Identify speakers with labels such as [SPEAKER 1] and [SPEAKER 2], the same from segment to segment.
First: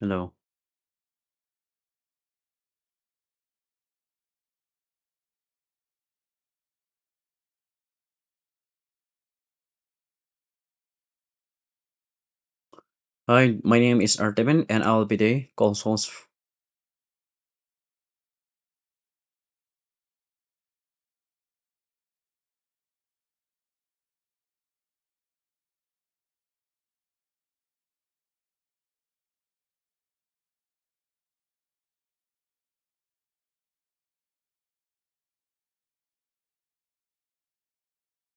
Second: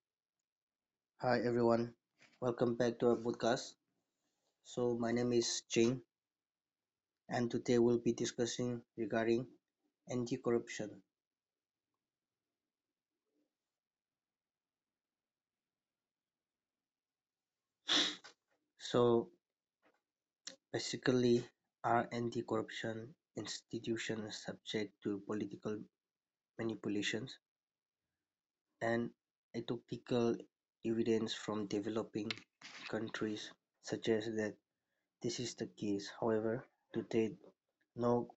[SPEAKER 1] Hello.
[SPEAKER 2] Hi, everyone. Welcome back to our podcast. So, my name is Jane, and today we'll be discussing regarding anti-corruption.
[SPEAKER 1] Hi, my name is Artemin and I'll be the consoles.
[SPEAKER 2] So, basically, are anti-corruption institutions subject to political manipulations and ethical evidence from developing countries suggests that this is the case. However, to date, no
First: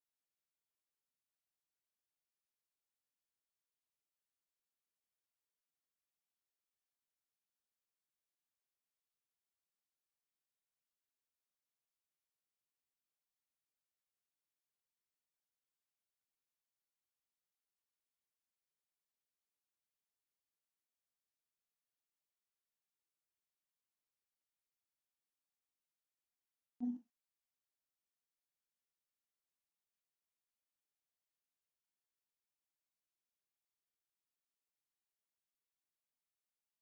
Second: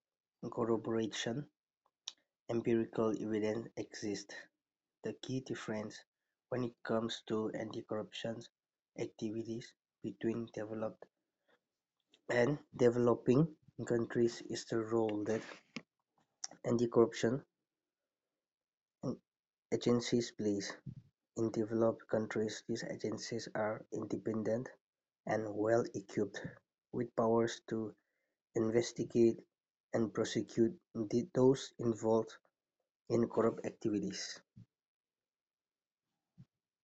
[SPEAKER 2] corroboration empirical evidence exists the key difference when it comes to anti-corruption activities between developed and developing countries is the role that anti-corruption agencies play. In developed countries, these agencies are independent and well equipped with powers to investigate and prosecute those involved in corrupt activities.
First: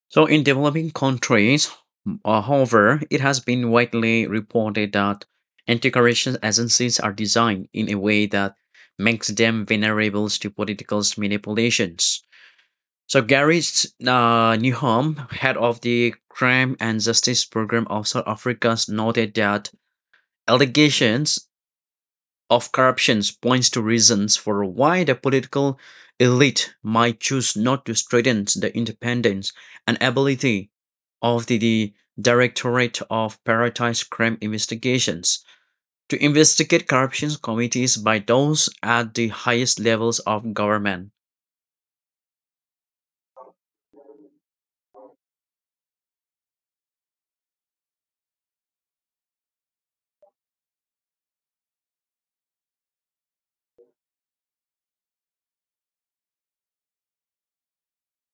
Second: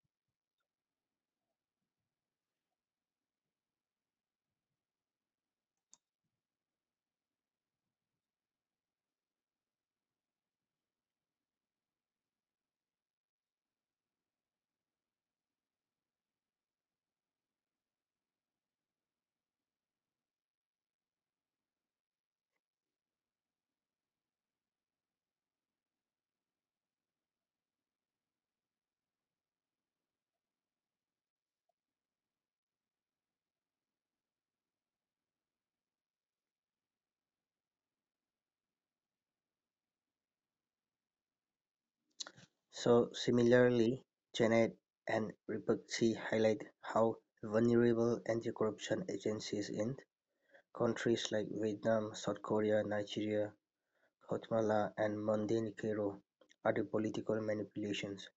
[SPEAKER 1] So in developing countries, however, it has been widely reported that anti-corruption agencies are designed in a way that makes them vulnerable to political manipulations. So Gary Newham, head of the Crime and Justice Program of South Africa, noted that allegations of corruptions points to reasons for why the political elite might choose not to strengthen the independence and ability of the Directorate of Prioritised Crime Investigations to investigate corruption committees by those at the highest levels of government.
[SPEAKER 2] So similarly, Janet and Ribisi highlight how vulnerable anti-corruption agencies in countries like Vietnam, South Korea, Nigeria, Guatemala, and Montenegro are to political manipulations,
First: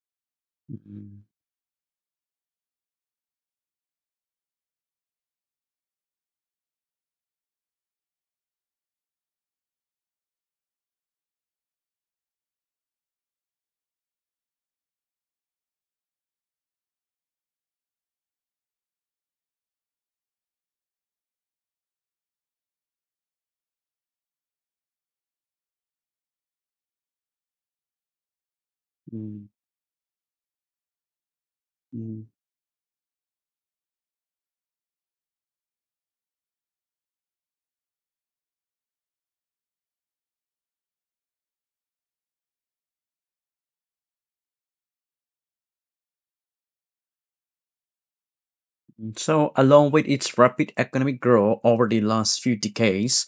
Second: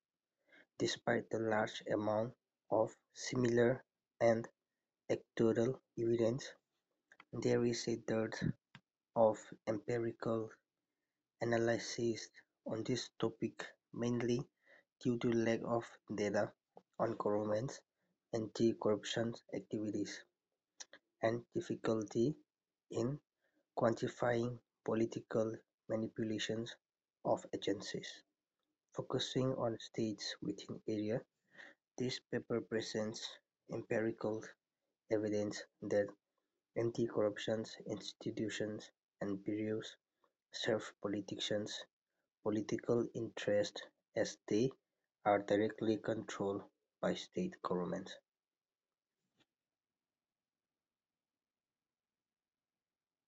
[SPEAKER 1] Mm,
[SPEAKER 2] despite the large amount of similar and anecdotal evidence. There is a dearth of empirical analysis on this topic mainly due to lack of data on government's anti-corruption activities and difficulty in quantifying political manipulations of agencies.
[SPEAKER 1] mm,
[SPEAKER 2] Focusing on states within area, this
[SPEAKER 1] mm,
[SPEAKER 2] paper presents empirical evidence that anti-corruption institutions and bureaus serve politicians political interests as they are directly controlled by state governments.
[SPEAKER 1] mm. So, along with its rapid economic growth over the last few decades,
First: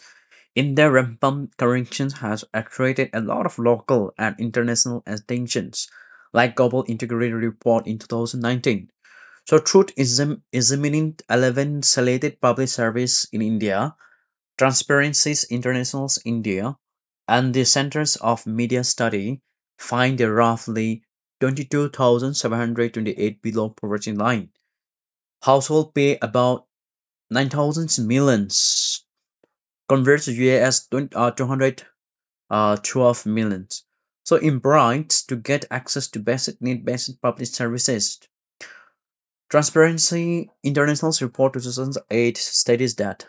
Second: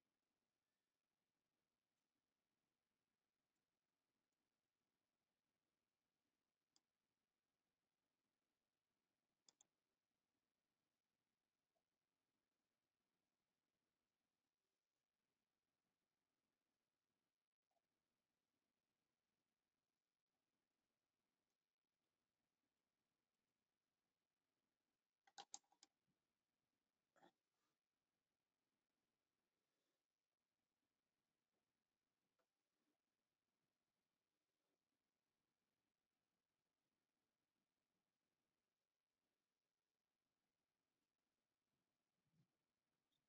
[SPEAKER 1] in their Rampant Corrections has attracted a lot of local and international attentions, like Global Integrated Report in 2019. So, examining 11 selected public service in India, Transparencies International's India, and the Centers of Media Study find that roughly 22,728 below poverty line household pay about 9,000 millions, converts to US 200 12 million. So in Bright, to get access to basic need-based public services, Transparency International's report 2008 states that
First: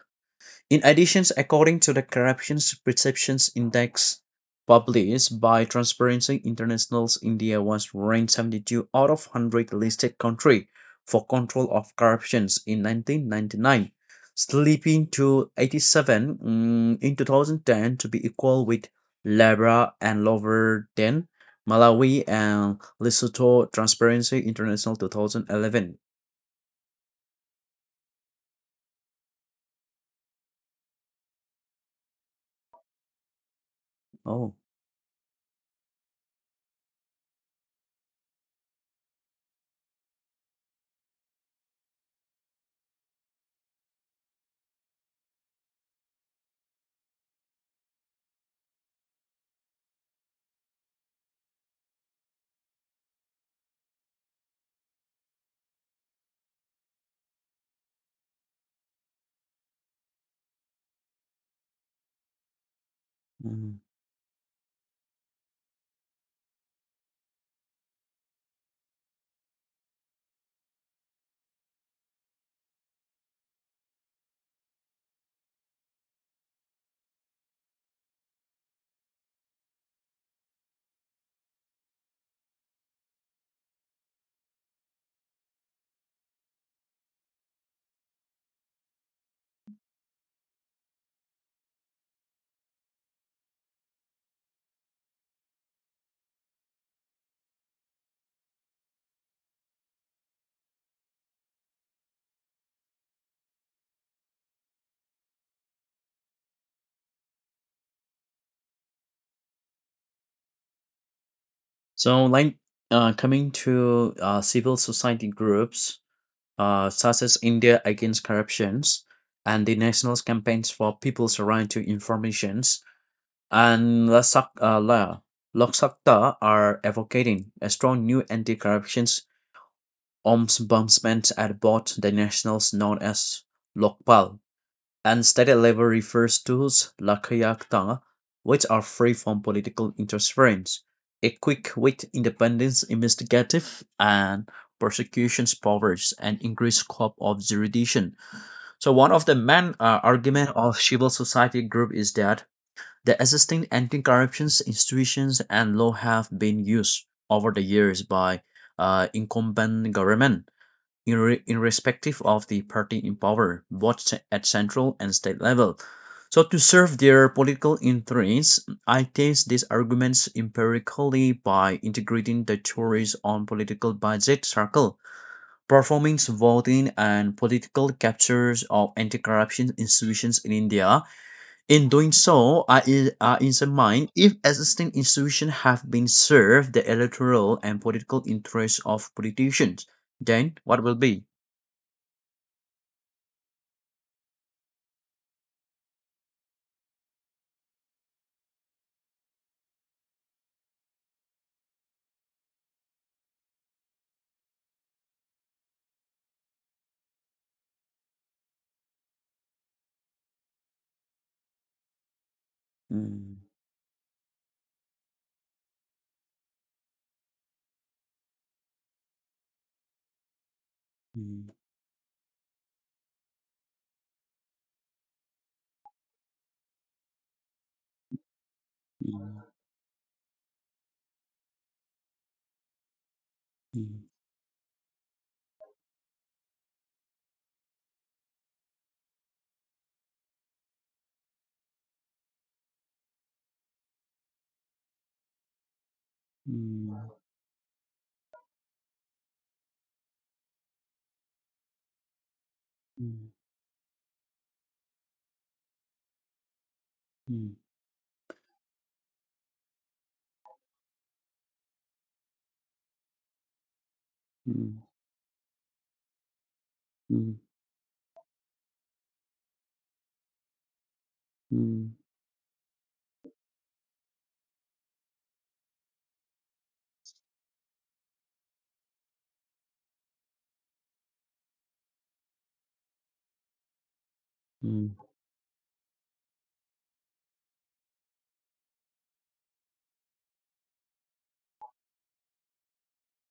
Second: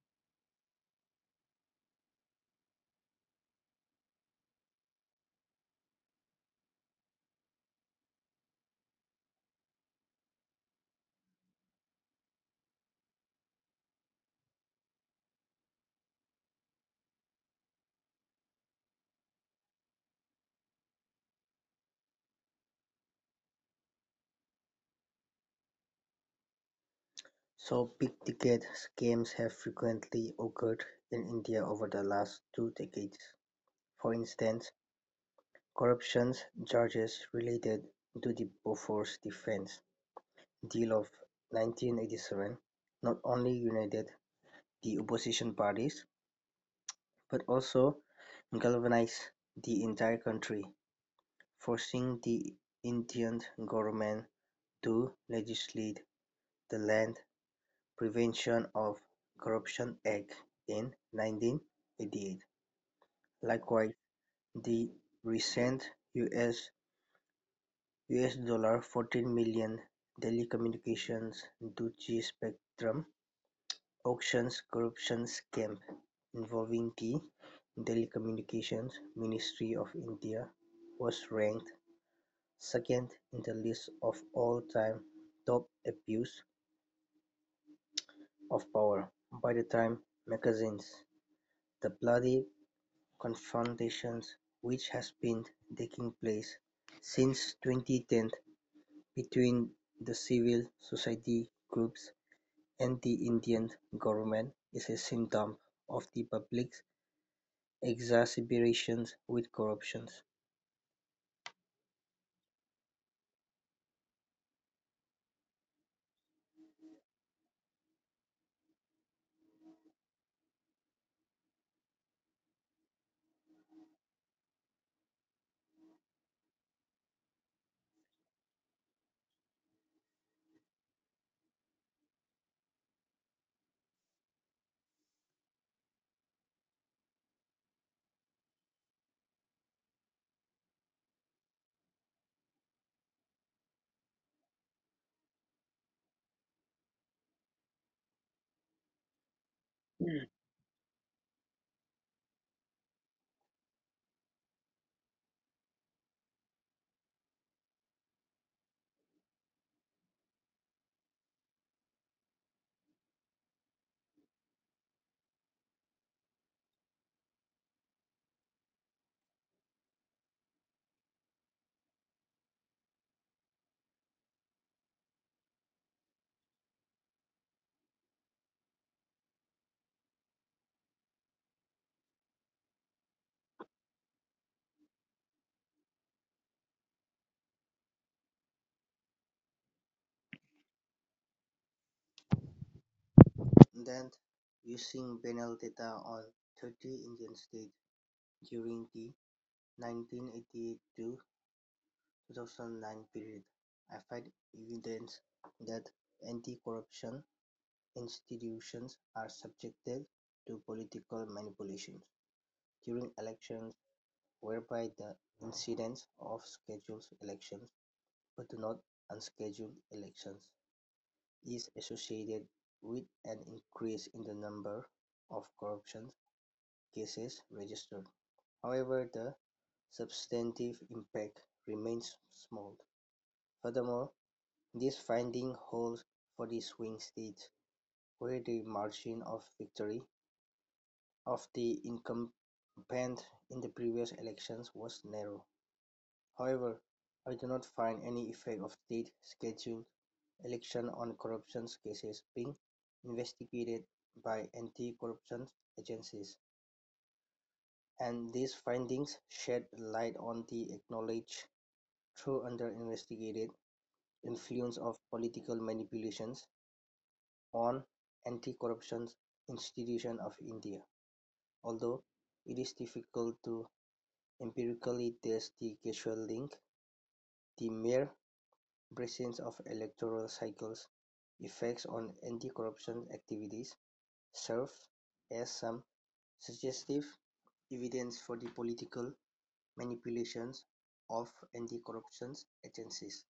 [SPEAKER 1] in addition, according to the Corruption Perception Index published by Transparency International's, India was ranked 72 out of 100 listed country for control of corruptions in 1999, slipping to 87 in 2010 to be equal with Liberia and lower than Malawi and Lesotho Transparency International 2011.
[SPEAKER 2] So big-ticket scams have frequently occurred in India over the last two decades. For
[SPEAKER 1] Oh.
[SPEAKER 2] instance, corruption charges related to the Bofors defense deal of 1987 not only united the opposition parties but also galvanized the entire country, forcing the Indian government to legislate the Land Prevention of Corruption Act in 1988.
[SPEAKER 1] mm.
[SPEAKER 2] Likewise, the recent US$14 million telecommunications duty spectrum auctions corruption scam involving the Telecommunications Ministry of India was ranked second in the list of all-time top abuse of power by the time magazines. The bloody confrontations which has been taking place since 2010 between the civil society groups and the Indian government is a symptom of the public's exacerbations with corruptions.
[SPEAKER 1] So, coming to civil society groups such as India Against Corruptions and the national campaigns for people's right to informations and La Sak- La Lok Sakta are advocating a strong new anti-corruption ombudsman at both the nationals known as Lokpal and Unstated level refers to Lakayaktana, which are free from political interference, equipped with independent investigative and prosecutions powers, and increased scope of jurisdiction. So one of the main argument of civil society group is that the existing anti-corruption institutions and law have been used over the years by incumbent government, irrespective of the party in power, both at central and state level. So, to serve their political interests, I test these arguments empirically by integrating the theories on political budget circle, performance voting, and political captures of anti corruption institutions in India. In doing so, I examine if existing institutions have been served the electoral and political interests of politicians. Then, what will be?
[SPEAKER 2] Then, using banal data on 30 Indian states during the 1988 to 2009 period, I find evidence that anti-corruption institutions are subjected to political manipulations during
[SPEAKER 1] Mm,
[SPEAKER 2] elections, whereby the incidence of scheduled elections but not unscheduled elections
[SPEAKER 1] mm,
[SPEAKER 2] is associated with an increase in the number of corruption cases registered. However, the
[SPEAKER 1] mm,
[SPEAKER 2] substantive impact remains small.
[SPEAKER 1] mm,
[SPEAKER 2] Furthermore, this finding holds for the swing states, where the margin of victory of the incumbent in the previous elections was narrow. However,
[SPEAKER 1] mm,
[SPEAKER 2] I do not find any effect of state scheduled election on corruption cases being
[SPEAKER 1] mm,
[SPEAKER 2] investigated by anti-corruption agencies,
[SPEAKER 1] mm,
[SPEAKER 2] and these findings shed light on the acknowledged, though under-investigated, influence
[SPEAKER 1] mm,
[SPEAKER 2] of political manipulations
[SPEAKER 1] mm,
[SPEAKER 2] on Anti-Corruption Institution of India,
[SPEAKER 1] mm,
[SPEAKER 2] although it is difficult to empirically test the causal link. The mere presence of electoral cycles' effects on anti-corruption activities serves
[SPEAKER 1] mm.
[SPEAKER 2] as some suggestive evidence for the political manipulations of anti-corruption agencies.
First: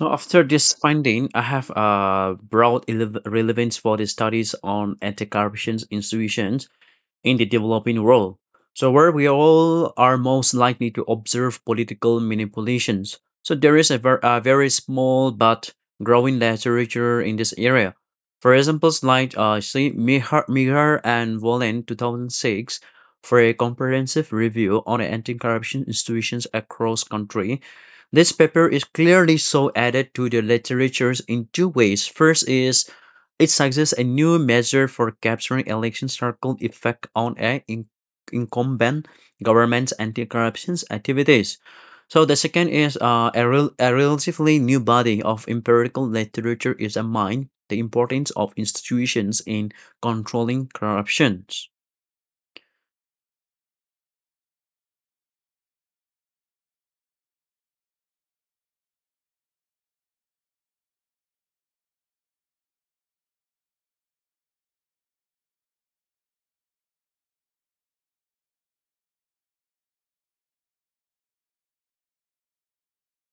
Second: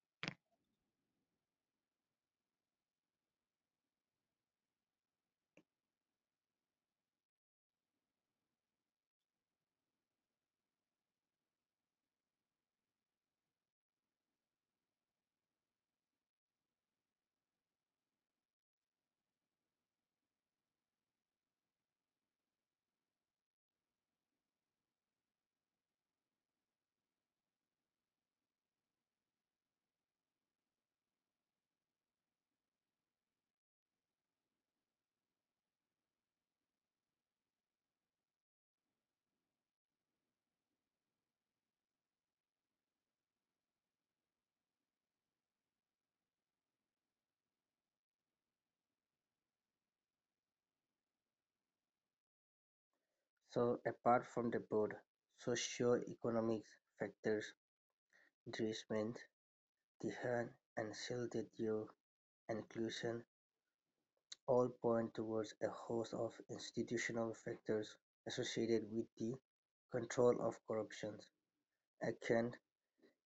[SPEAKER 1] So after this finding, I have broad relevance for the studies on anti-corruption institutions in the developing world. So, where we all are most likely to observe political manipulations. So, there is a, a very small but growing literature in this area. For examples see Mihar, Mihar and Wallen 2006 for a comprehensive review on anti-corruption institutions across country. This paper is clearly so added to the literatures in two ways. First is it suggests a new measure for capturing election circle effect on incumbent government's anti-corruption activities. So the second is a relatively new body of empirical literature is a mind the importance of institutions in controlling corruptions.
[SPEAKER 2] So apart from the broad socio-economic factors, Dries meant the hand and cell inclusion all point towards a host of institutional factors associated with the control of corruption. Atkins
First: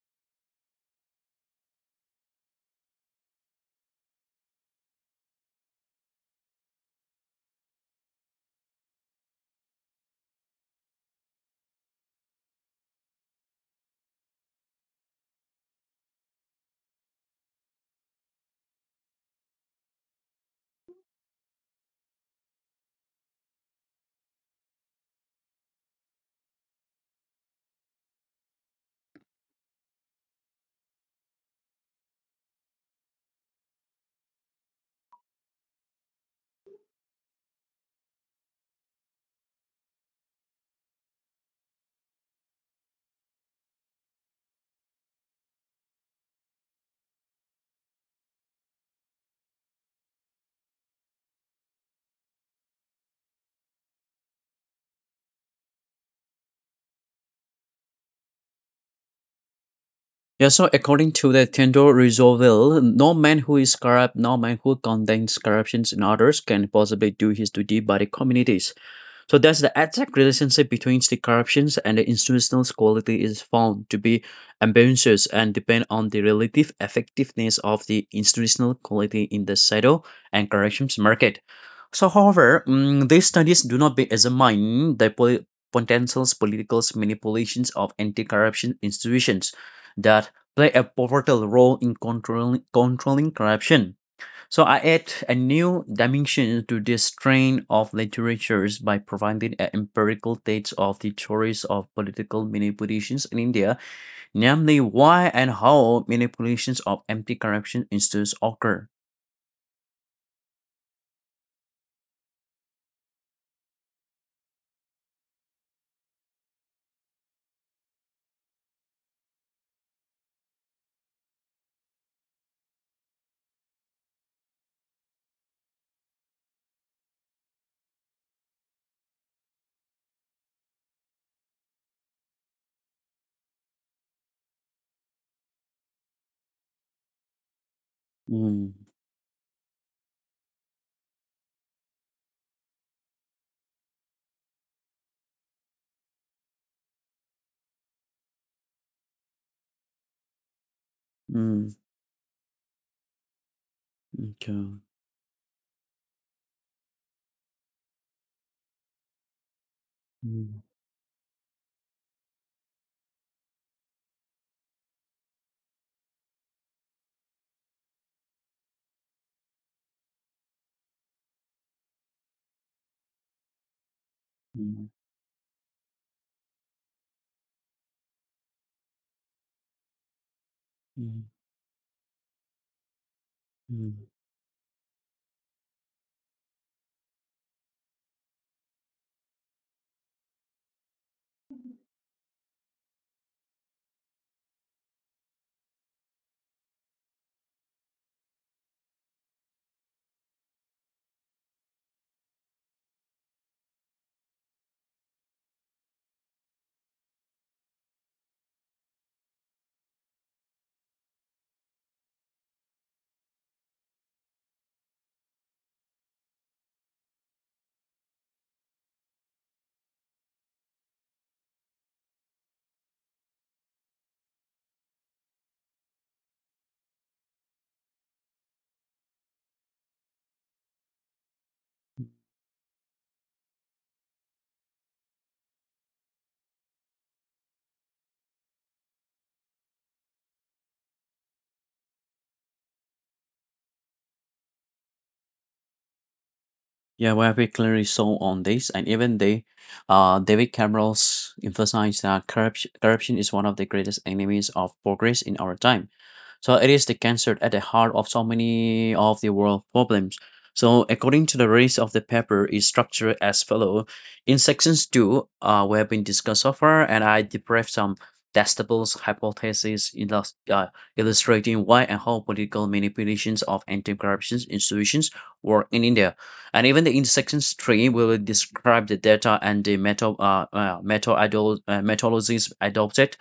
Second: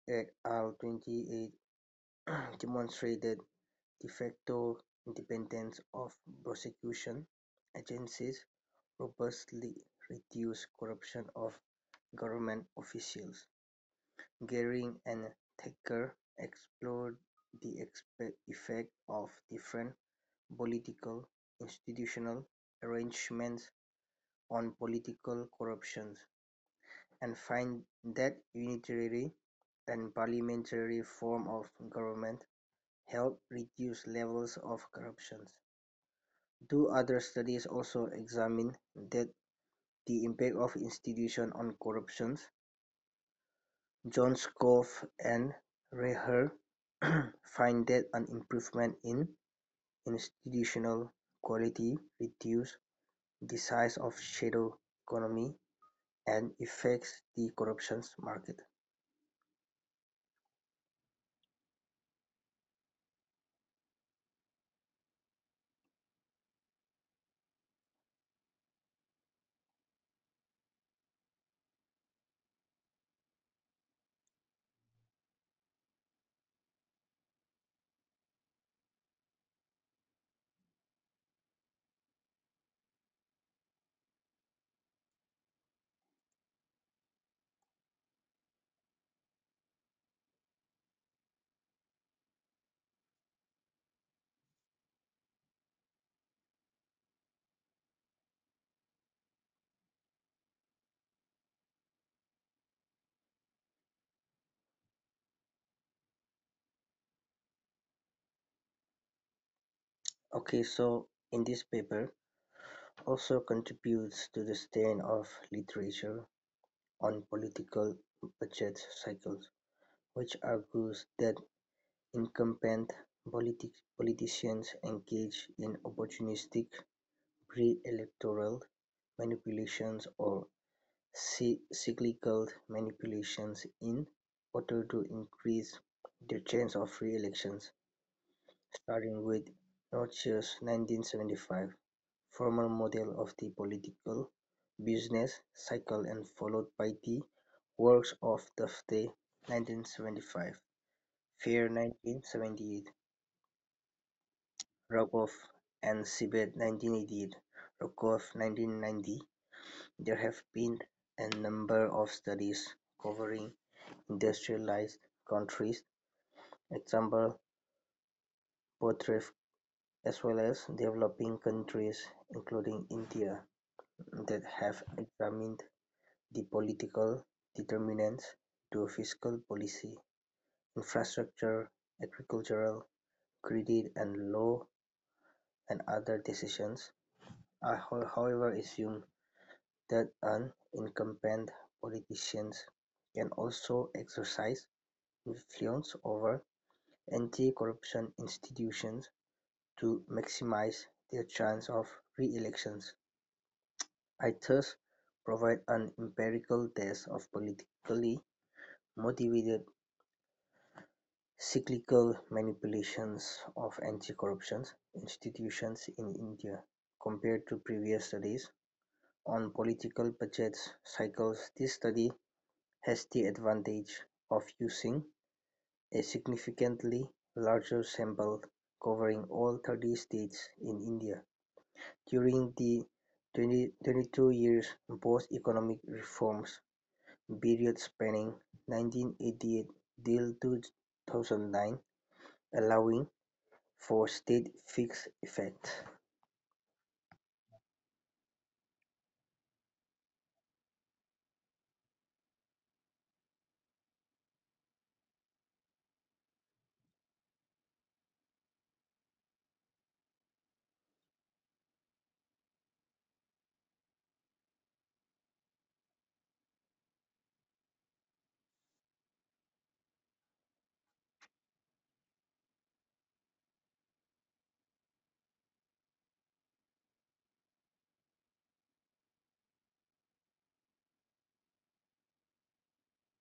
[SPEAKER 2] et al. 28 demonstrated "de facto" independence of prosecution agencies robustly reduce corruption of government officials. Gehring and Thacker explored the effect of different political, institutional arrangements on political corruption, and find that unitary and parliamentary form of government help reduce levels of corruption. Two other studies also examine that the impact of institutions on corruption. Johnskopf and Reher find that an improvement in institutional quality reduces the size of shadow economy and affects the corruptions market.
[SPEAKER 1] Yeah, so according to the Theodore Roosevelt, no man who is corrupt, no man who condemns corruptions in others can possibly do his duty by the communities. So thus the exact relationship between the corruptions and the institutional quality is found to be ambiguous and depend on the relative effectiveness of the institutional quality in the shadow and corrections market. So however, these studies do not be- examine the potential political manipulations of anti-corruption institutions that play a pivotal role in controlling corruption, so I add a new dimension to this strain of literatures by providing a empirical dates of the theories of political manipulations in India, namely why and how manipulations of anti-corruption institutes occur.
[SPEAKER 2] Okay, so in this paper also contributes to the stain of literature on political budget cycles, which argues that incumbent politi- politicians engage in opportunistic pre-electoral manipulations or cyclical manipulations in order to increase their chance of re-elections.
[SPEAKER 1] Mm,
[SPEAKER 2] Starting with Northshire's 1975 formal model of the political business cycle and followed by the works of Dufte 1975, Fair
[SPEAKER 1] mm,
[SPEAKER 2] 1978,
[SPEAKER 1] okay.
[SPEAKER 2] Rogoff and Seibert 1988, Rogoff 1990, there have
[SPEAKER 1] Mm,
[SPEAKER 2] been a number of studies covering industrialized countries, example Botreff, as well as developing countries including India, that have
[SPEAKER 1] mm,
[SPEAKER 2] examined the political determinants to fiscal policy,
[SPEAKER 1] mm,
[SPEAKER 2] infrastructure, agricultural, credit
[SPEAKER 1] mm.
[SPEAKER 2] and law and other decisions. I however assume that an incumbent politician can also exercise influence over anti-corruption institutions to maximize their chance of re-elections. I thus provide an empirical test of politically motivated cyclical manipulations of anti-corruption institutions in India. Compared to previous studies on political budget cycles, this study has the advantage of using a significantly larger sample covering all 30 states in India during the 22 years post economic reforms period spanning 1988 till 2009, allowing for state fixed effect.
[SPEAKER 1] Yeah, well, we have clearly saw on this, and even they, David Cameron's emphasized that corruption is one of the greatest enemies of progress in our time. So it is the cancer at the heart of so many of the world problems. So according to the rest of the paper, is structured as follow. In sections two, we have been discussed so far, and I debriefed some testables hypotheses illustrating why and how political manipulations of anti-corruption institutions work in India. And even the intersection tree will describe the data and the meta methodologies adopted.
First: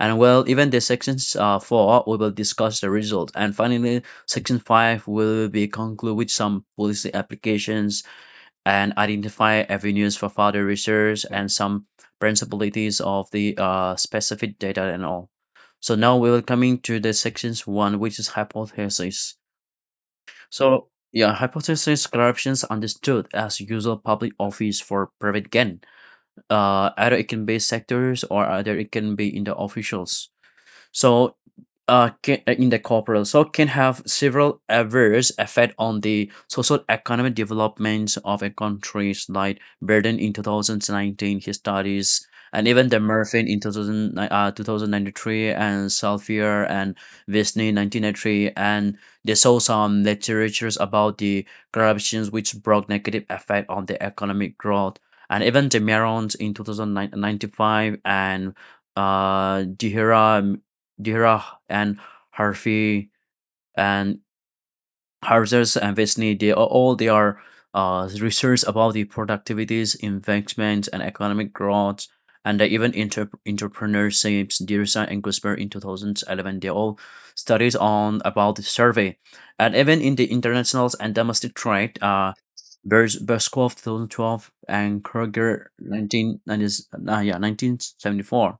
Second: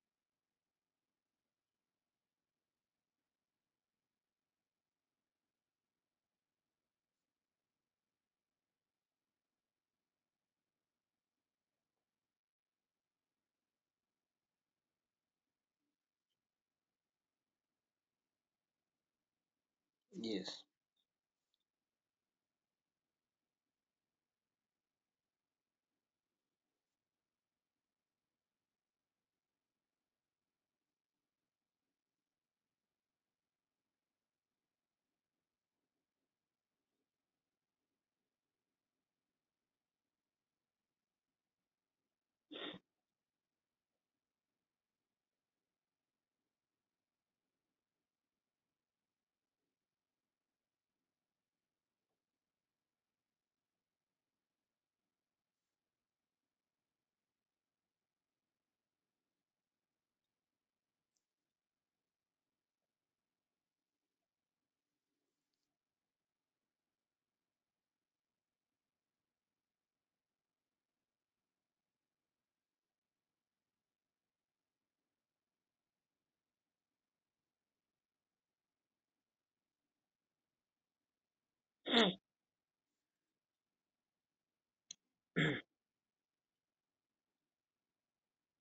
[SPEAKER 1] And well, even the sections four, we will discuss the result. And finally, section five will be conclude with some policy applications and identify avenues for further research and some principalities of the specific data and all. So now we will coming to the sections one, which is hypothesis.
[SPEAKER 2] Yes,
[SPEAKER 1] So, yeah, hypothesis corruptions understood as usual public office for private gain. Either it can be sectors or either it can be in the officials. So, in the corporal, so can have several adverse effect on the social economic developments of a country's like Braden in 2019, his studies, and even the Murphy in 2093, and Salfier and Wisney in 1993, and they saw some literatures about the corruptions which brought negative effect on the economic growth. And even the Merons in 2095 and Dihira Dhirah and Harfi and Harzers and Vesni, they are research about the productivities, investments, and economic growth. And they even entrepreneurships, Dirsan and Gusper in 2011, they all studies on about the survey. And even in the internationals and domestic trade, Berskov 2012 and Kroger 1990, 1974.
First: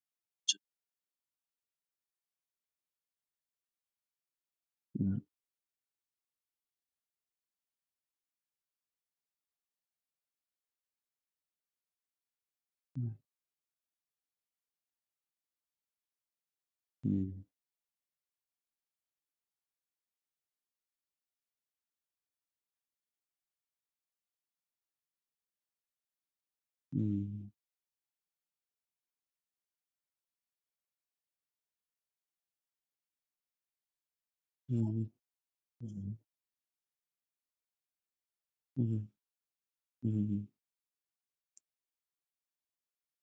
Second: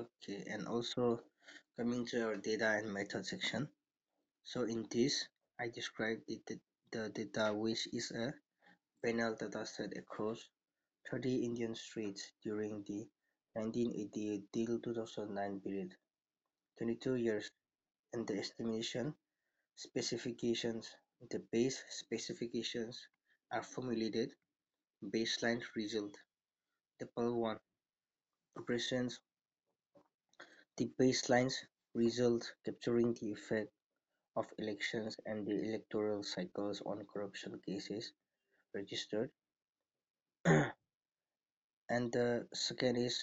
[SPEAKER 2] okay, and also coming to our data and method section. So in
[SPEAKER 1] Mm,
[SPEAKER 2] this, I described the data, which is a panel data set across 30 Indian streets during the 1988 till 2009 period, 22
[SPEAKER 1] mm,
[SPEAKER 2] years, and the estimation specifications, the base specifications are formulated baseline result. Table
[SPEAKER 1] mm,
[SPEAKER 2] 1 presents the baselines result capturing the effect of
[SPEAKER 1] mm,
[SPEAKER 2] elections and the
[SPEAKER 1] Mhm,
[SPEAKER 2] electoral cycles on corruption cases
[SPEAKER 1] mhm,
[SPEAKER 2] registered,
[SPEAKER 1] mhm,
[SPEAKER 2] and the second is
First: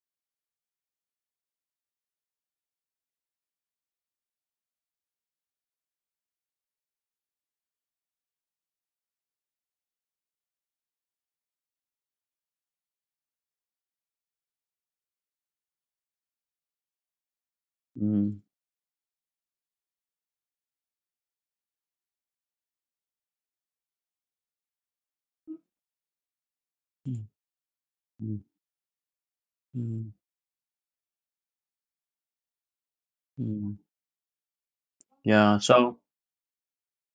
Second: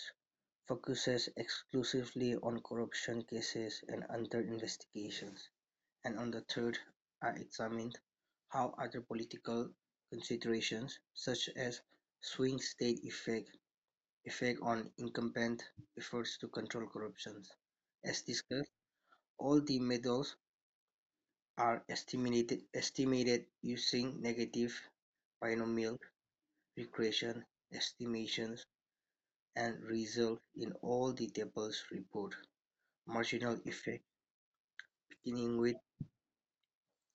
[SPEAKER 2] focuses exclusively on corruption cases and under investigations, and on the third are examined how other political considerations, such as swing-state effect, effect on incumbent efforts to control corruption. As
[SPEAKER 1] mhm,
[SPEAKER 2] discussed, all the medals are estimated using negative binomial regression
[SPEAKER 1] mhm,
[SPEAKER 2] estimations, and
[SPEAKER 1] mhm,
[SPEAKER 2] result in all the tables report marginal
[SPEAKER 1] mhm.
[SPEAKER 2] effect beginning
[SPEAKER 1] Yeah,
[SPEAKER 2] with
[SPEAKER 1] so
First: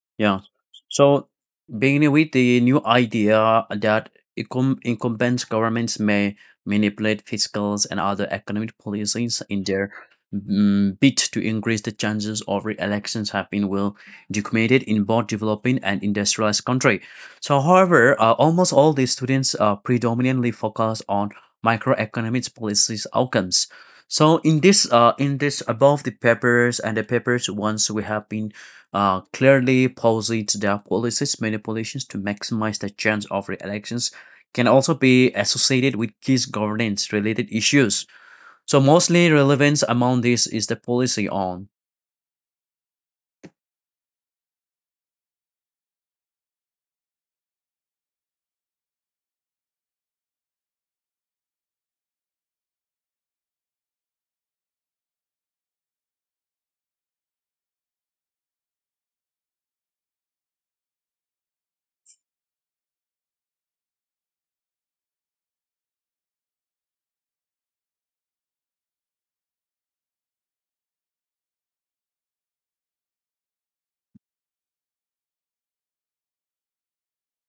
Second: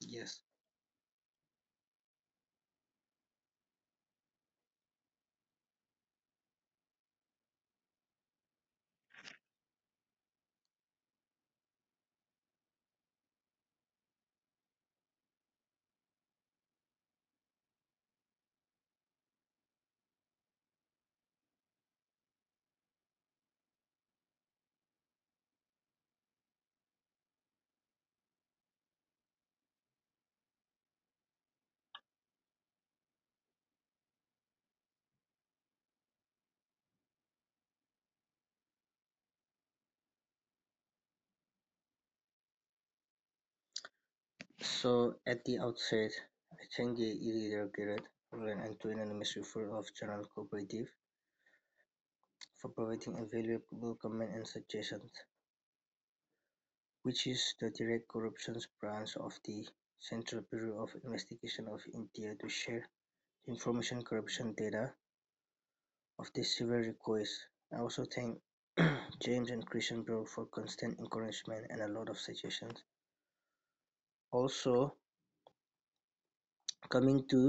[SPEAKER 2] yes.
[SPEAKER 1] Yeah. So beginning with the new idea that incumbent governments may manipulate fiscal and other economic policies in their bid to increase the chances of re-elections have been well documented in both developing and industrialized country. So, however, almost all these students predominantly focus on microeconomics policies outcomes. So, in this above the papers and the papers once we have been clearly posited their policies. Manipulations to maximize the chance of re-elections can also be associated with key governance-related issues. So mostly relevance among this is the policy on.
[SPEAKER 2] So at the outset, I thank the editor Garrett, Roland, and to anonymous refer of Journal Cooperative for providing a valuable comment and suggestions, which is the direct corruptions branch of the Central Bureau of Investigation of India to share information corruption data of this severe request. I also thank James and Christian Bro for constant encouragement and a lot of suggestions. Also, coming to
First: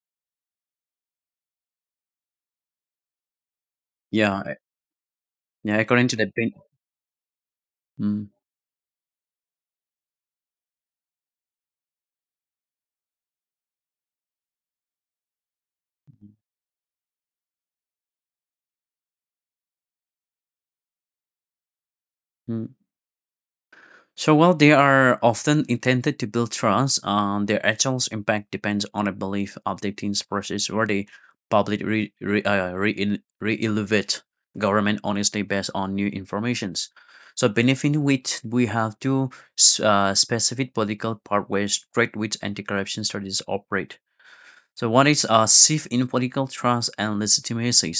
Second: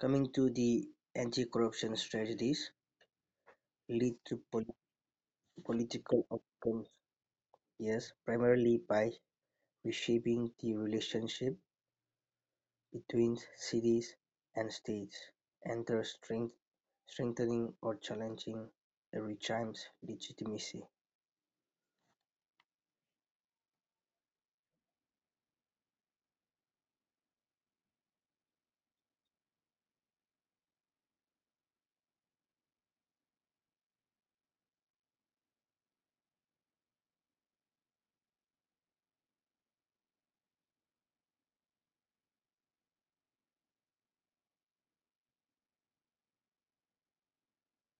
[SPEAKER 2] coming to the anti-corruption strategies lead to
[SPEAKER 1] Yeah, yeah. According to
[SPEAKER 2] political
[SPEAKER 1] the bin.
[SPEAKER 2] outcomes. Yes,
[SPEAKER 1] Mm,
[SPEAKER 2] primarily by reshaping the relationship between cities and states, and thus strengthening or challenging the regime's legitimacy.
[SPEAKER 1] mm. So while they are often intended to build trust, their actual impact depends on a belief updating process where the public re-elevate government honestly based on new informations. So benefit which we have two specific political pathways straight which anti-corruption studies operate. So one is a shift in political trust and legitimacy.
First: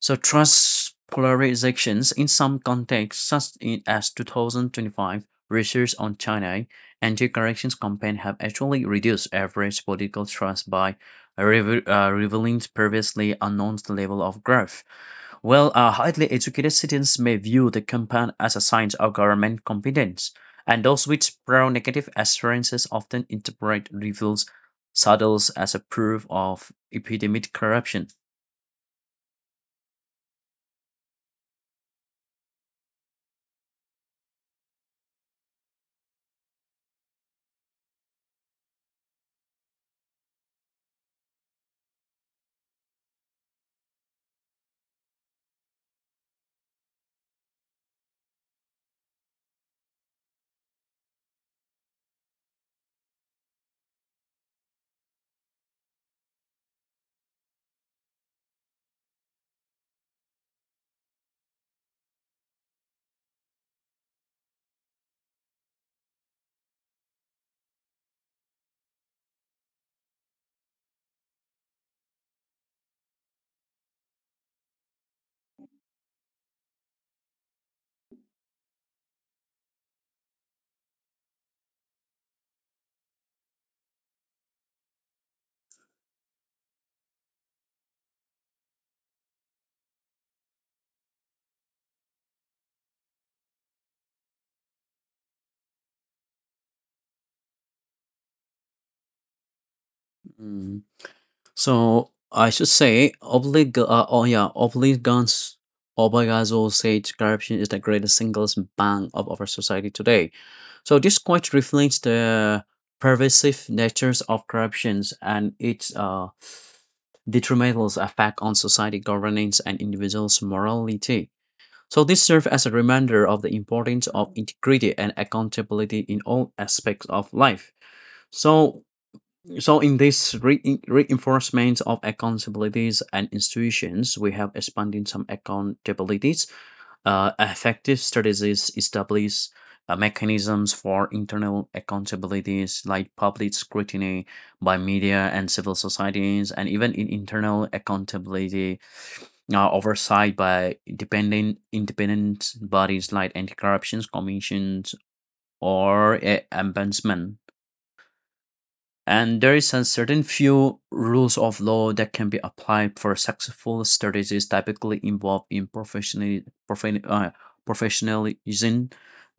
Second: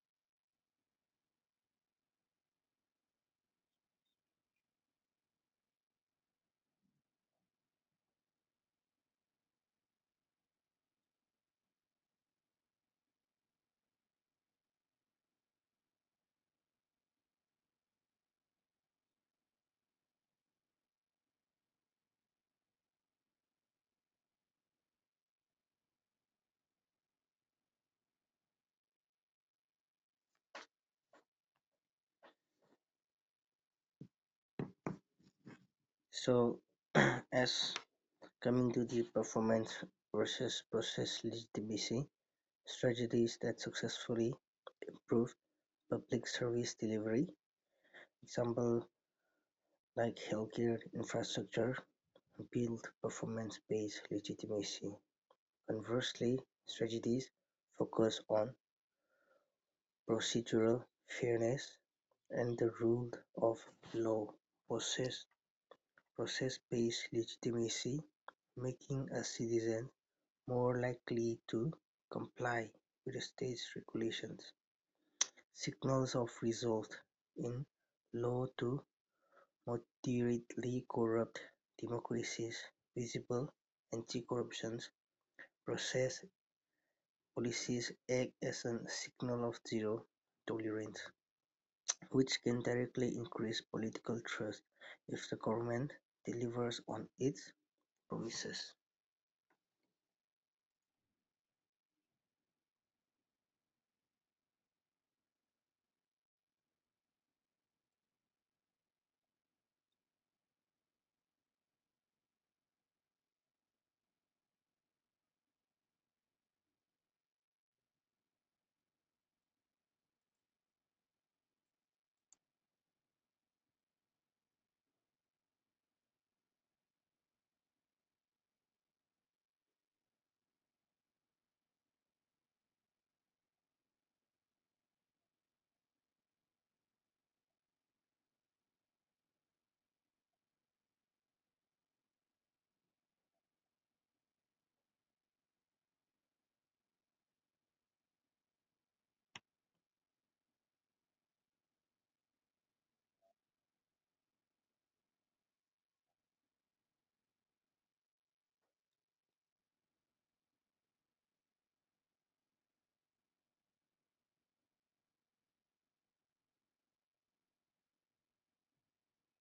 [SPEAKER 1] So trust polarizations in some contexts, as 2025 research on China anti-corruption campaign, have actually reduced average political trust by revealing previously unknown level of growth. Well, highly educated citizens may view the campaign as a sign of government competence, and those with pro-negative assurances often interpret reveals saddles as a proof of epidemic corruption.
[SPEAKER 2] So, as coming to the performance versus process legitimacy strategies that successfully improved public service delivery, example like healthcare infrastructure, build performance-based legitimacy. Conversely, strategies focus on procedural fairness and the rule of law process process-based legitimacy, making a citizen more likely to comply with state regulations, signals of results in low to moderately corrupt democracies visible anti-corruption process policies act as a signal of zero tolerance, which can directly increase political trust if the government delivers on its promises.
[SPEAKER 1] Mm. So I should say Obligans Obayazo said corruption is the greatest single bang of our society today. So this quite reflects the pervasive natures of corruptions and its detrimental effect on society governance and individuals' morality. So this serves as a reminder of the importance of integrity and accountability in all aspects of life. So so in this re- reinforcement of accountabilities and institutions, we have expanding some accountabilities, effective strategies establish mechanisms for internal accountabilities like public scrutiny by media and civil societies, and even in internal accountability oversight by dependent independent bodies like anti-corruption commissions or ombudsman. And there is a certain few rules of law that can be applied for successful strategies typically involved in profan- uh, professionalism,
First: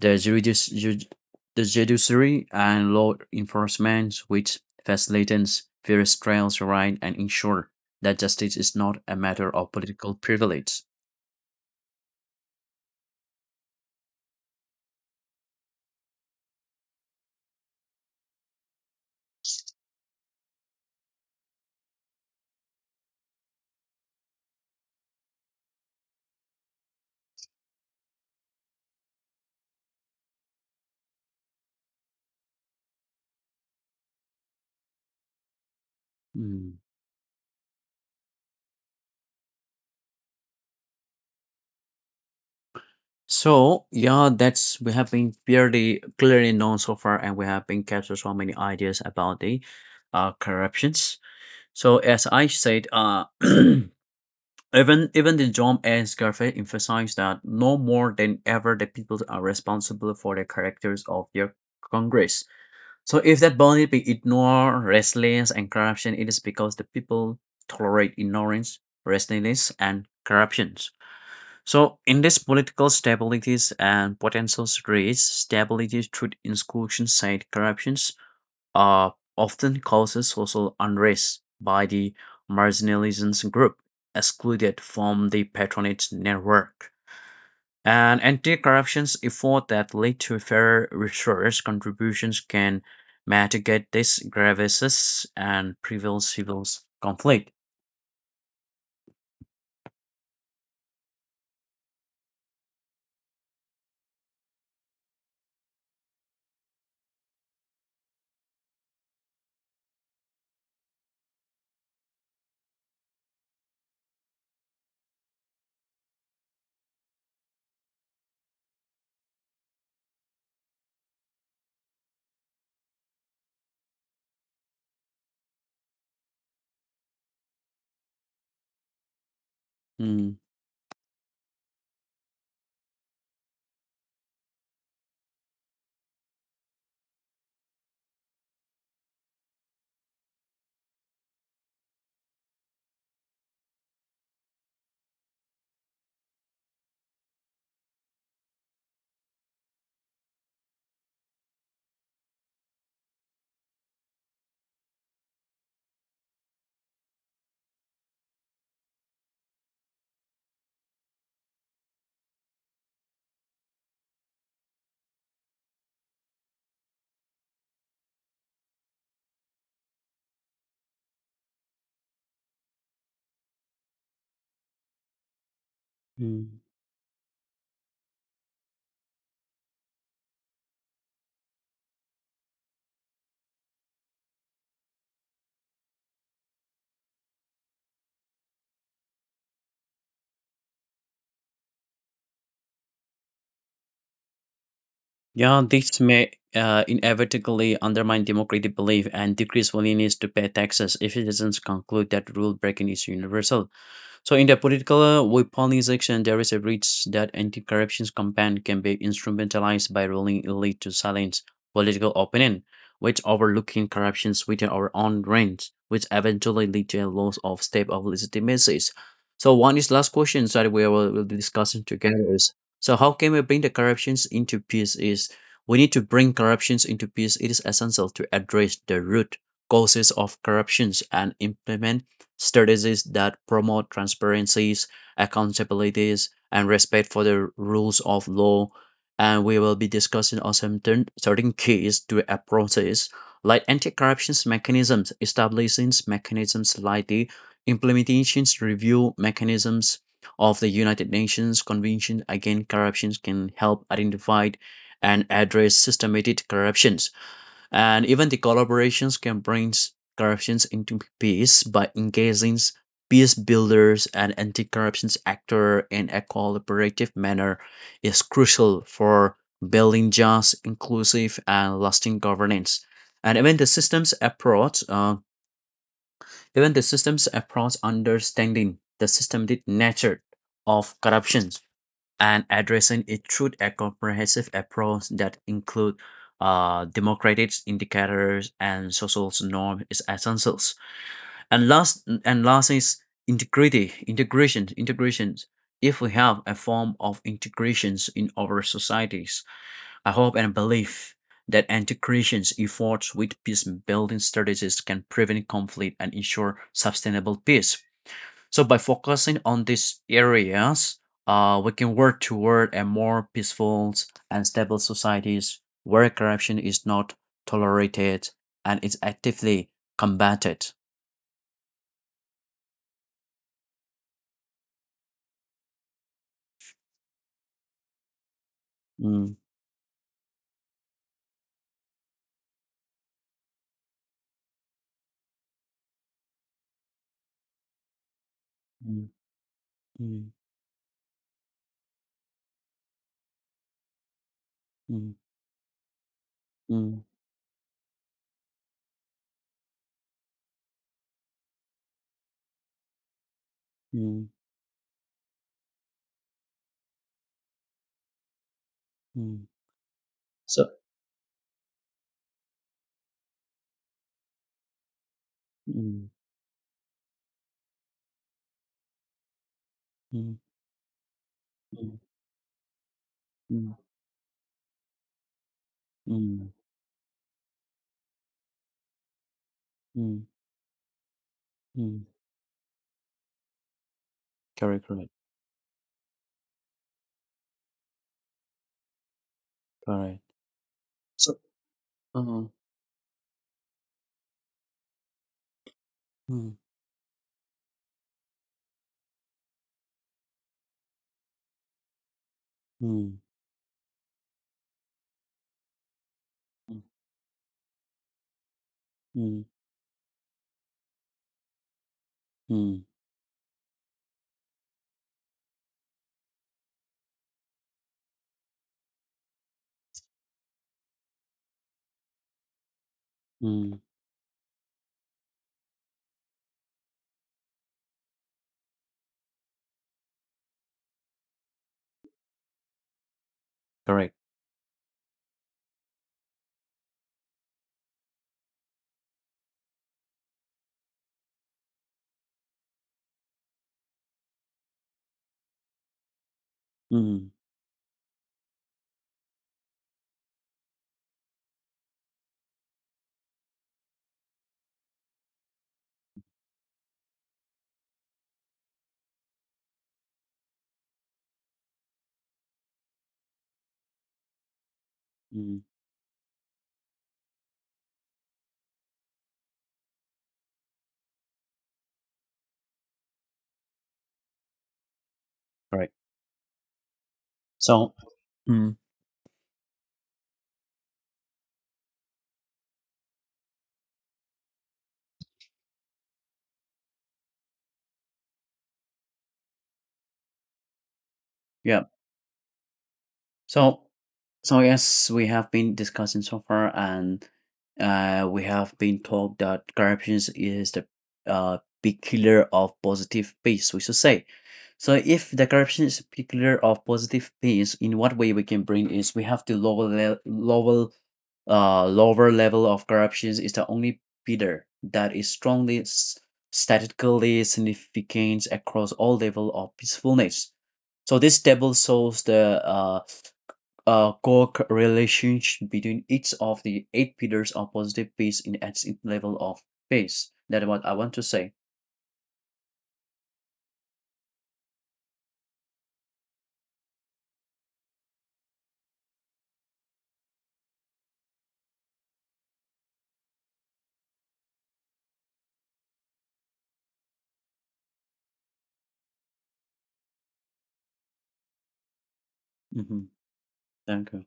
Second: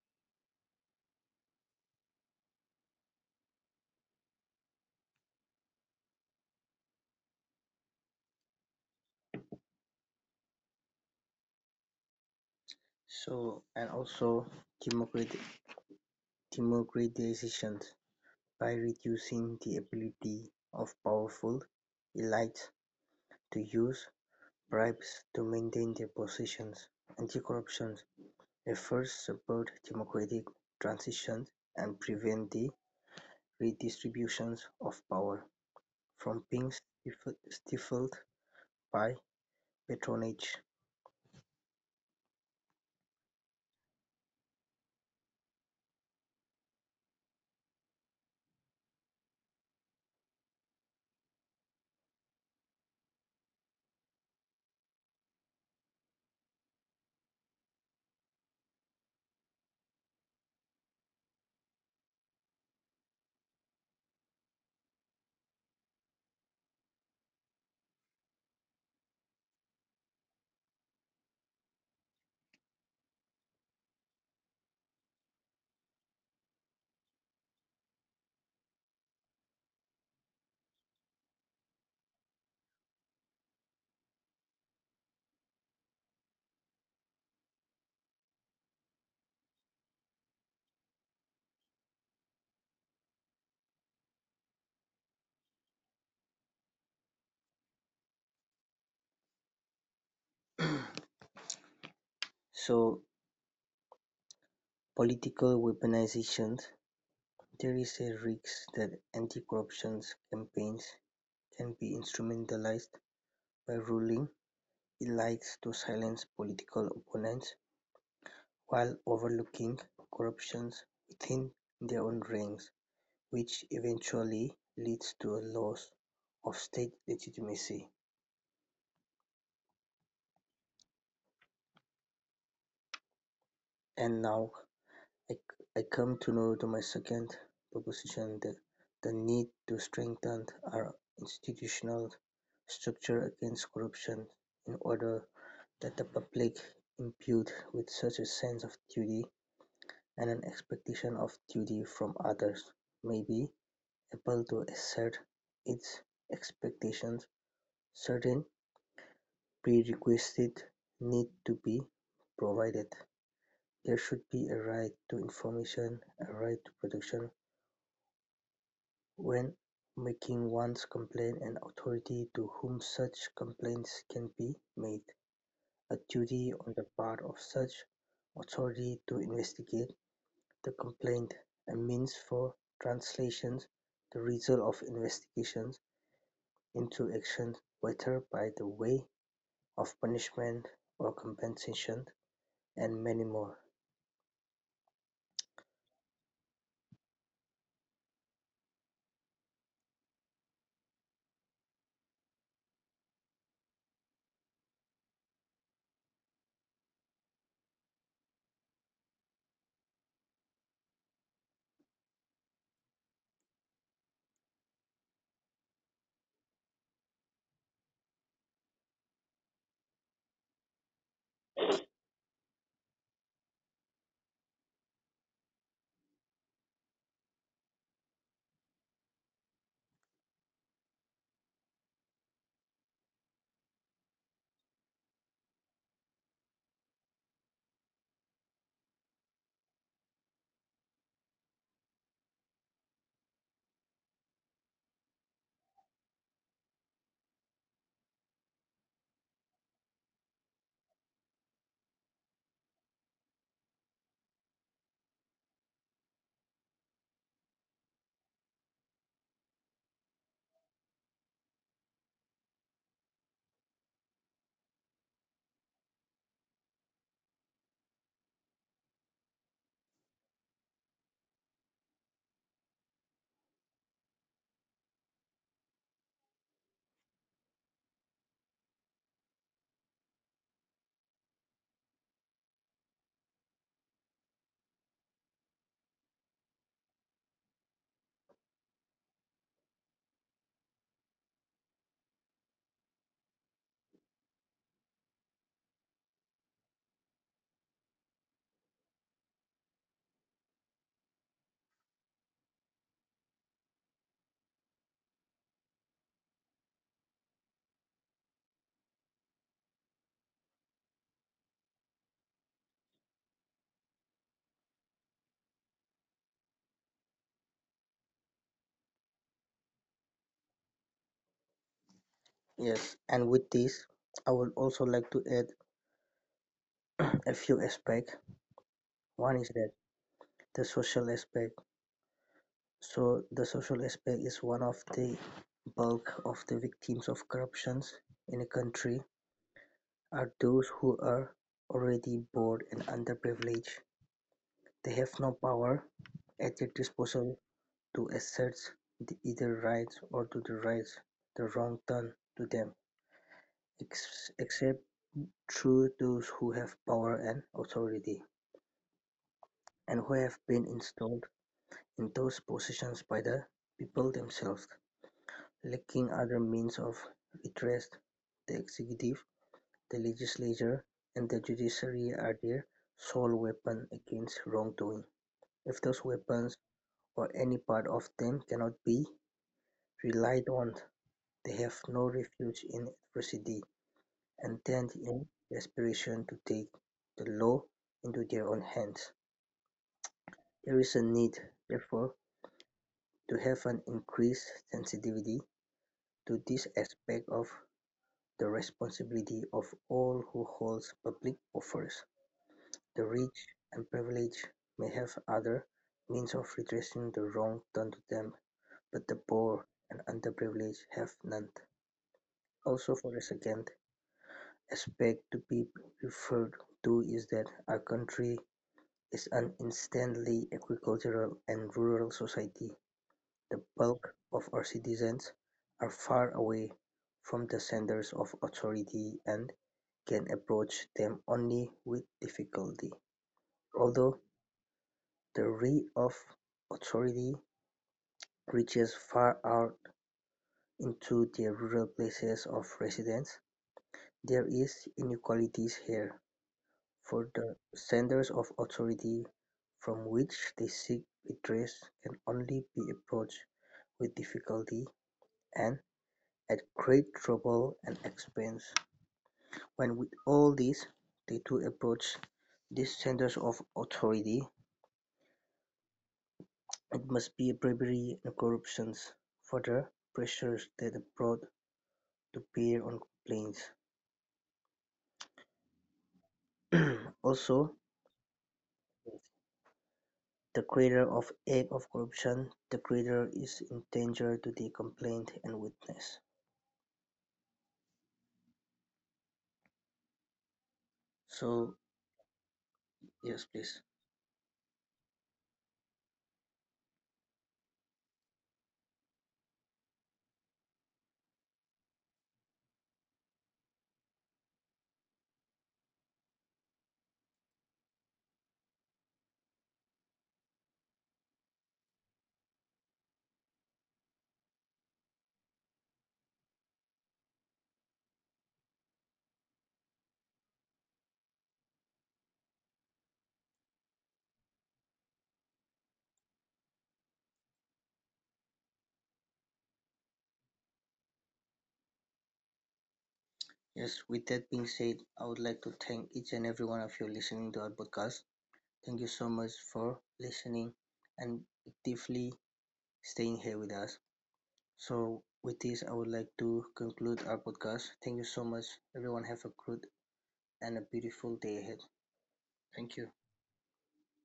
[SPEAKER 1] the judici- ju- the judiciary and law enforcement which facilitates fair trials right and ensure that justice is not a matter of political privilege.
[SPEAKER 2] So, and also democrat- democratization by reducing the ability of powerful elites to use bribes to maintain their positions. Anti-corruption efforts support democratic transitions and prevent the redistributions of power from being
[SPEAKER 1] Hmm.
[SPEAKER 2] stifled by patronage.
[SPEAKER 1] So yeah, that's we have been fairly clearly known so far, and we have been captured so many ideas about the corruptions. So as I said, even the John and Scarface emphasize that no more than ever the people are responsible for the characters of their Congress. So if that body be ignore restlessness, and corruption, it is because the people tolerate ignorance, restlessness, and corruptions. So, in this political stabilities and potential threats, stability through institution side corruptions uh, often causes social unrest by the marginalized group excluded from the patronage network. And anti-corruptions effort that lead to fair resource contributions can mitigate these grievances and prevent civil conflict.
[SPEAKER 2] So, political weaponizations, there is a risk that anti corruption campaigns can be instrumentalized by ruling He likes to silence political opponents while overlooking corruptions within their own ranks, which eventually leads to a loss of state legitimacy.
[SPEAKER 1] Mm.
[SPEAKER 2] And now I, I come to, know to my second proposition, the need to strengthen our institutional structure against corruption in order that the public imbued with such a sense of duty and an expectation of duty from others may be able to assert its expectations. Certain prerequisites need to be provided. There should be a right to information, a right to protection when making one's complaint, and authority to whom such complaints can be made, a duty
[SPEAKER 1] Mm.
[SPEAKER 2] on the part of such authority to investigate the complaint, a means for translations, the result of investigations into actions whether by the way of punishment or compensation, and many more.
[SPEAKER 1] Yeah, this may inevitably undermine democratic belief and decrease willingness to pay taxes if citizens conclude that rule breaking is universal. So in the political weaponization, there is a risk that anti-corruption campaign can be instrumentalized by ruling elite to silence political opinion, which overlooking corruptions within our own ranks, which eventually lead to a loss of step of legitimacy. So one is last question that we will be discussing together is so how can we bring the corruptions into peace is we need to bring corruptions into peace. It is essential to address the root causes of corruptions and implement strategies that promote transparencies, accountabilities, and respect for the rules of law. And we will be discussing on some certain keys to approaches like anti-corruption mechanisms, establishing mechanisms like the implementations review mechanisms of the United Nations Convention Against Corruption can help identify and address systematic corruption. And even the collaborations can bring corruptions into peace by engaging peace builders and anti-corruption actor in a collaborative manner is crucial for building just, inclusive, and lasting governance. And even the systems approach, understanding the systematic nature of corruptions and addressing it through a comprehensive approach that includes democratic indicators and social norms is essentials. And last is integrations. If we have a form of integrations in our societies, I hope and believe that integrations efforts with peace building strategies can prevent conflict and ensure sustainable peace, so by focusing on these areas, we can work toward a more peaceful and stable societies where corruption is not tolerated and is actively combated.
[SPEAKER 2] Yes, and with this, I would also like to add a few aspects.
[SPEAKER 1] Mm,
[SPEAKER 2] One is that the social aspect. So the social aspect is one of the bulk of the victims of corruptions in a
[SPEAKER 1] mm,
[SPEAKER 2] country
[SPEAKER 1] mm,
[SPEAKER 2] are those who are already poor and underprivileged. They
[SPEAKER 1] mm,
[SPEAKER 2] have no power at their
[SPEAKER 1] mm,
[SPEAKER 2] disposal to assert either right or to the right the wrong done to them,
[SPEAKER 1] mm,
[SPEAKER 2] ex except through those who have power and authority,
[SPEAKER 1] mm,
[SPEAKER 2] and who have
[SPEAKER 1] So
[SPEAKER 2] been installed in those positions by the people themselves.
[SPEAKER 1] mm,
[SPEAKER 2] Lacking other means of redress, the executive, the
[SPEAKER 1] mm,
[SPEAKER 2] legislature, and the
[SPEAKER 1] mm,
[SPEAKER 2] judiciary are their sole
[SPEAKER 1] mm,
[SPEAKER 2] weapon against wrongdoing. If those
[SPEAKER 1] mm,
[SPEAKER 2] weapons or any part of them cannot be
[SPEAKER 1] mm,
[SPEAKER 2] relied on, they have
[SPEAKER 1] mm.
[SPEAKER 2] no refuge in adversity, and
[SPEAKER 1] Correct,
[SPEAKER 2] tend
[SPEAKER 1] correct,
[SPEAKER 2] in desperation to take the law into their own hands.
[SPEAKER 1] correct.
[SPEAKER 2] There is a
[SPEAKER 1] so
[SPEAKER 2] need, therefore,
[SPEAKER 1] Uh,
[SPEAKER 2] to have an increased sensitivity to
[SPEAKER 1] mm,
[SPEAKER 2] this aspect of the responsibility of all who hold public office.
[SPEAKER 1] mm,
[SPEAKER 2] The rich and privileged may have other means of
[SPEAKER 1] mm,
[SPEAKER 2] redressing the wrong done to them, but the
[SPEAKER 1] mm,
[SPEAKER 2] poor and underprivileged have none.
[SPEAKER 1] mm,
[SPEAKER 2] Also, for a second, aspect to be referred to is that our country is an instantly agricultural and rural society. The
[SPEAKER 1] mm.
[SPEAKER 2] bulk of our citizens are far away from the centers of authority and can approach them only with difficulty.
[SPEAKER 1] Correct.
[SPEAKER 2] Although the reach of authority reaches far out into the rural places of residence, there is inequalities here.
[SPEAKER 1] Mm,
[SPEAKER 2] For the centers of authority from which they seek redress can only be approached with difficulty and at great trouble and expense. When with all this they do approach these centers of authority,
[SPEAKER 1] mm,
[SPEAKER 2] it must be bribery and corruptions for the pressures that are brought to bear on complaints.
[SPEAKER 1] correct.
[SPEAKER 2] Also,
[SPEAKER 1] so mm,
[SPEAKER 2] the greater of act of corruption, the greater is in danger to the complainant and witness. So,
[SPEAKER 1] Yeah.
[SPEAKER 2] yes,
[SPEAKER 1] So
[SPEAKER 2] please.
[SPEAKER 1] so yes, we have been discussing so far, and we have been told that corruption is the uh, big killer of positive peace, we should say. So if the corruption is a big killer of positive peace, in what way we can bring is we have to lower le- lower lower level of corruption is the only bidder that is strongly statistically significant across all level of peacefulness. So this table shows the a correlation between each of the eight pillars of positive peace in its level of peace. That's what I want to say.
[SPEAKER 2] Yes, with that being said, I would like to thank each and every one of you listening to our podcast. Thank you so much for listening and actively staying here with us. So, with this, I would like to conclude our podcast. Thank you so much. Everyone, have a good and a beautiful day ahead. Thank
[SPEAKER 1] hmm
[SPEAKER 2] you.
[SPEAKER 1] Thank you.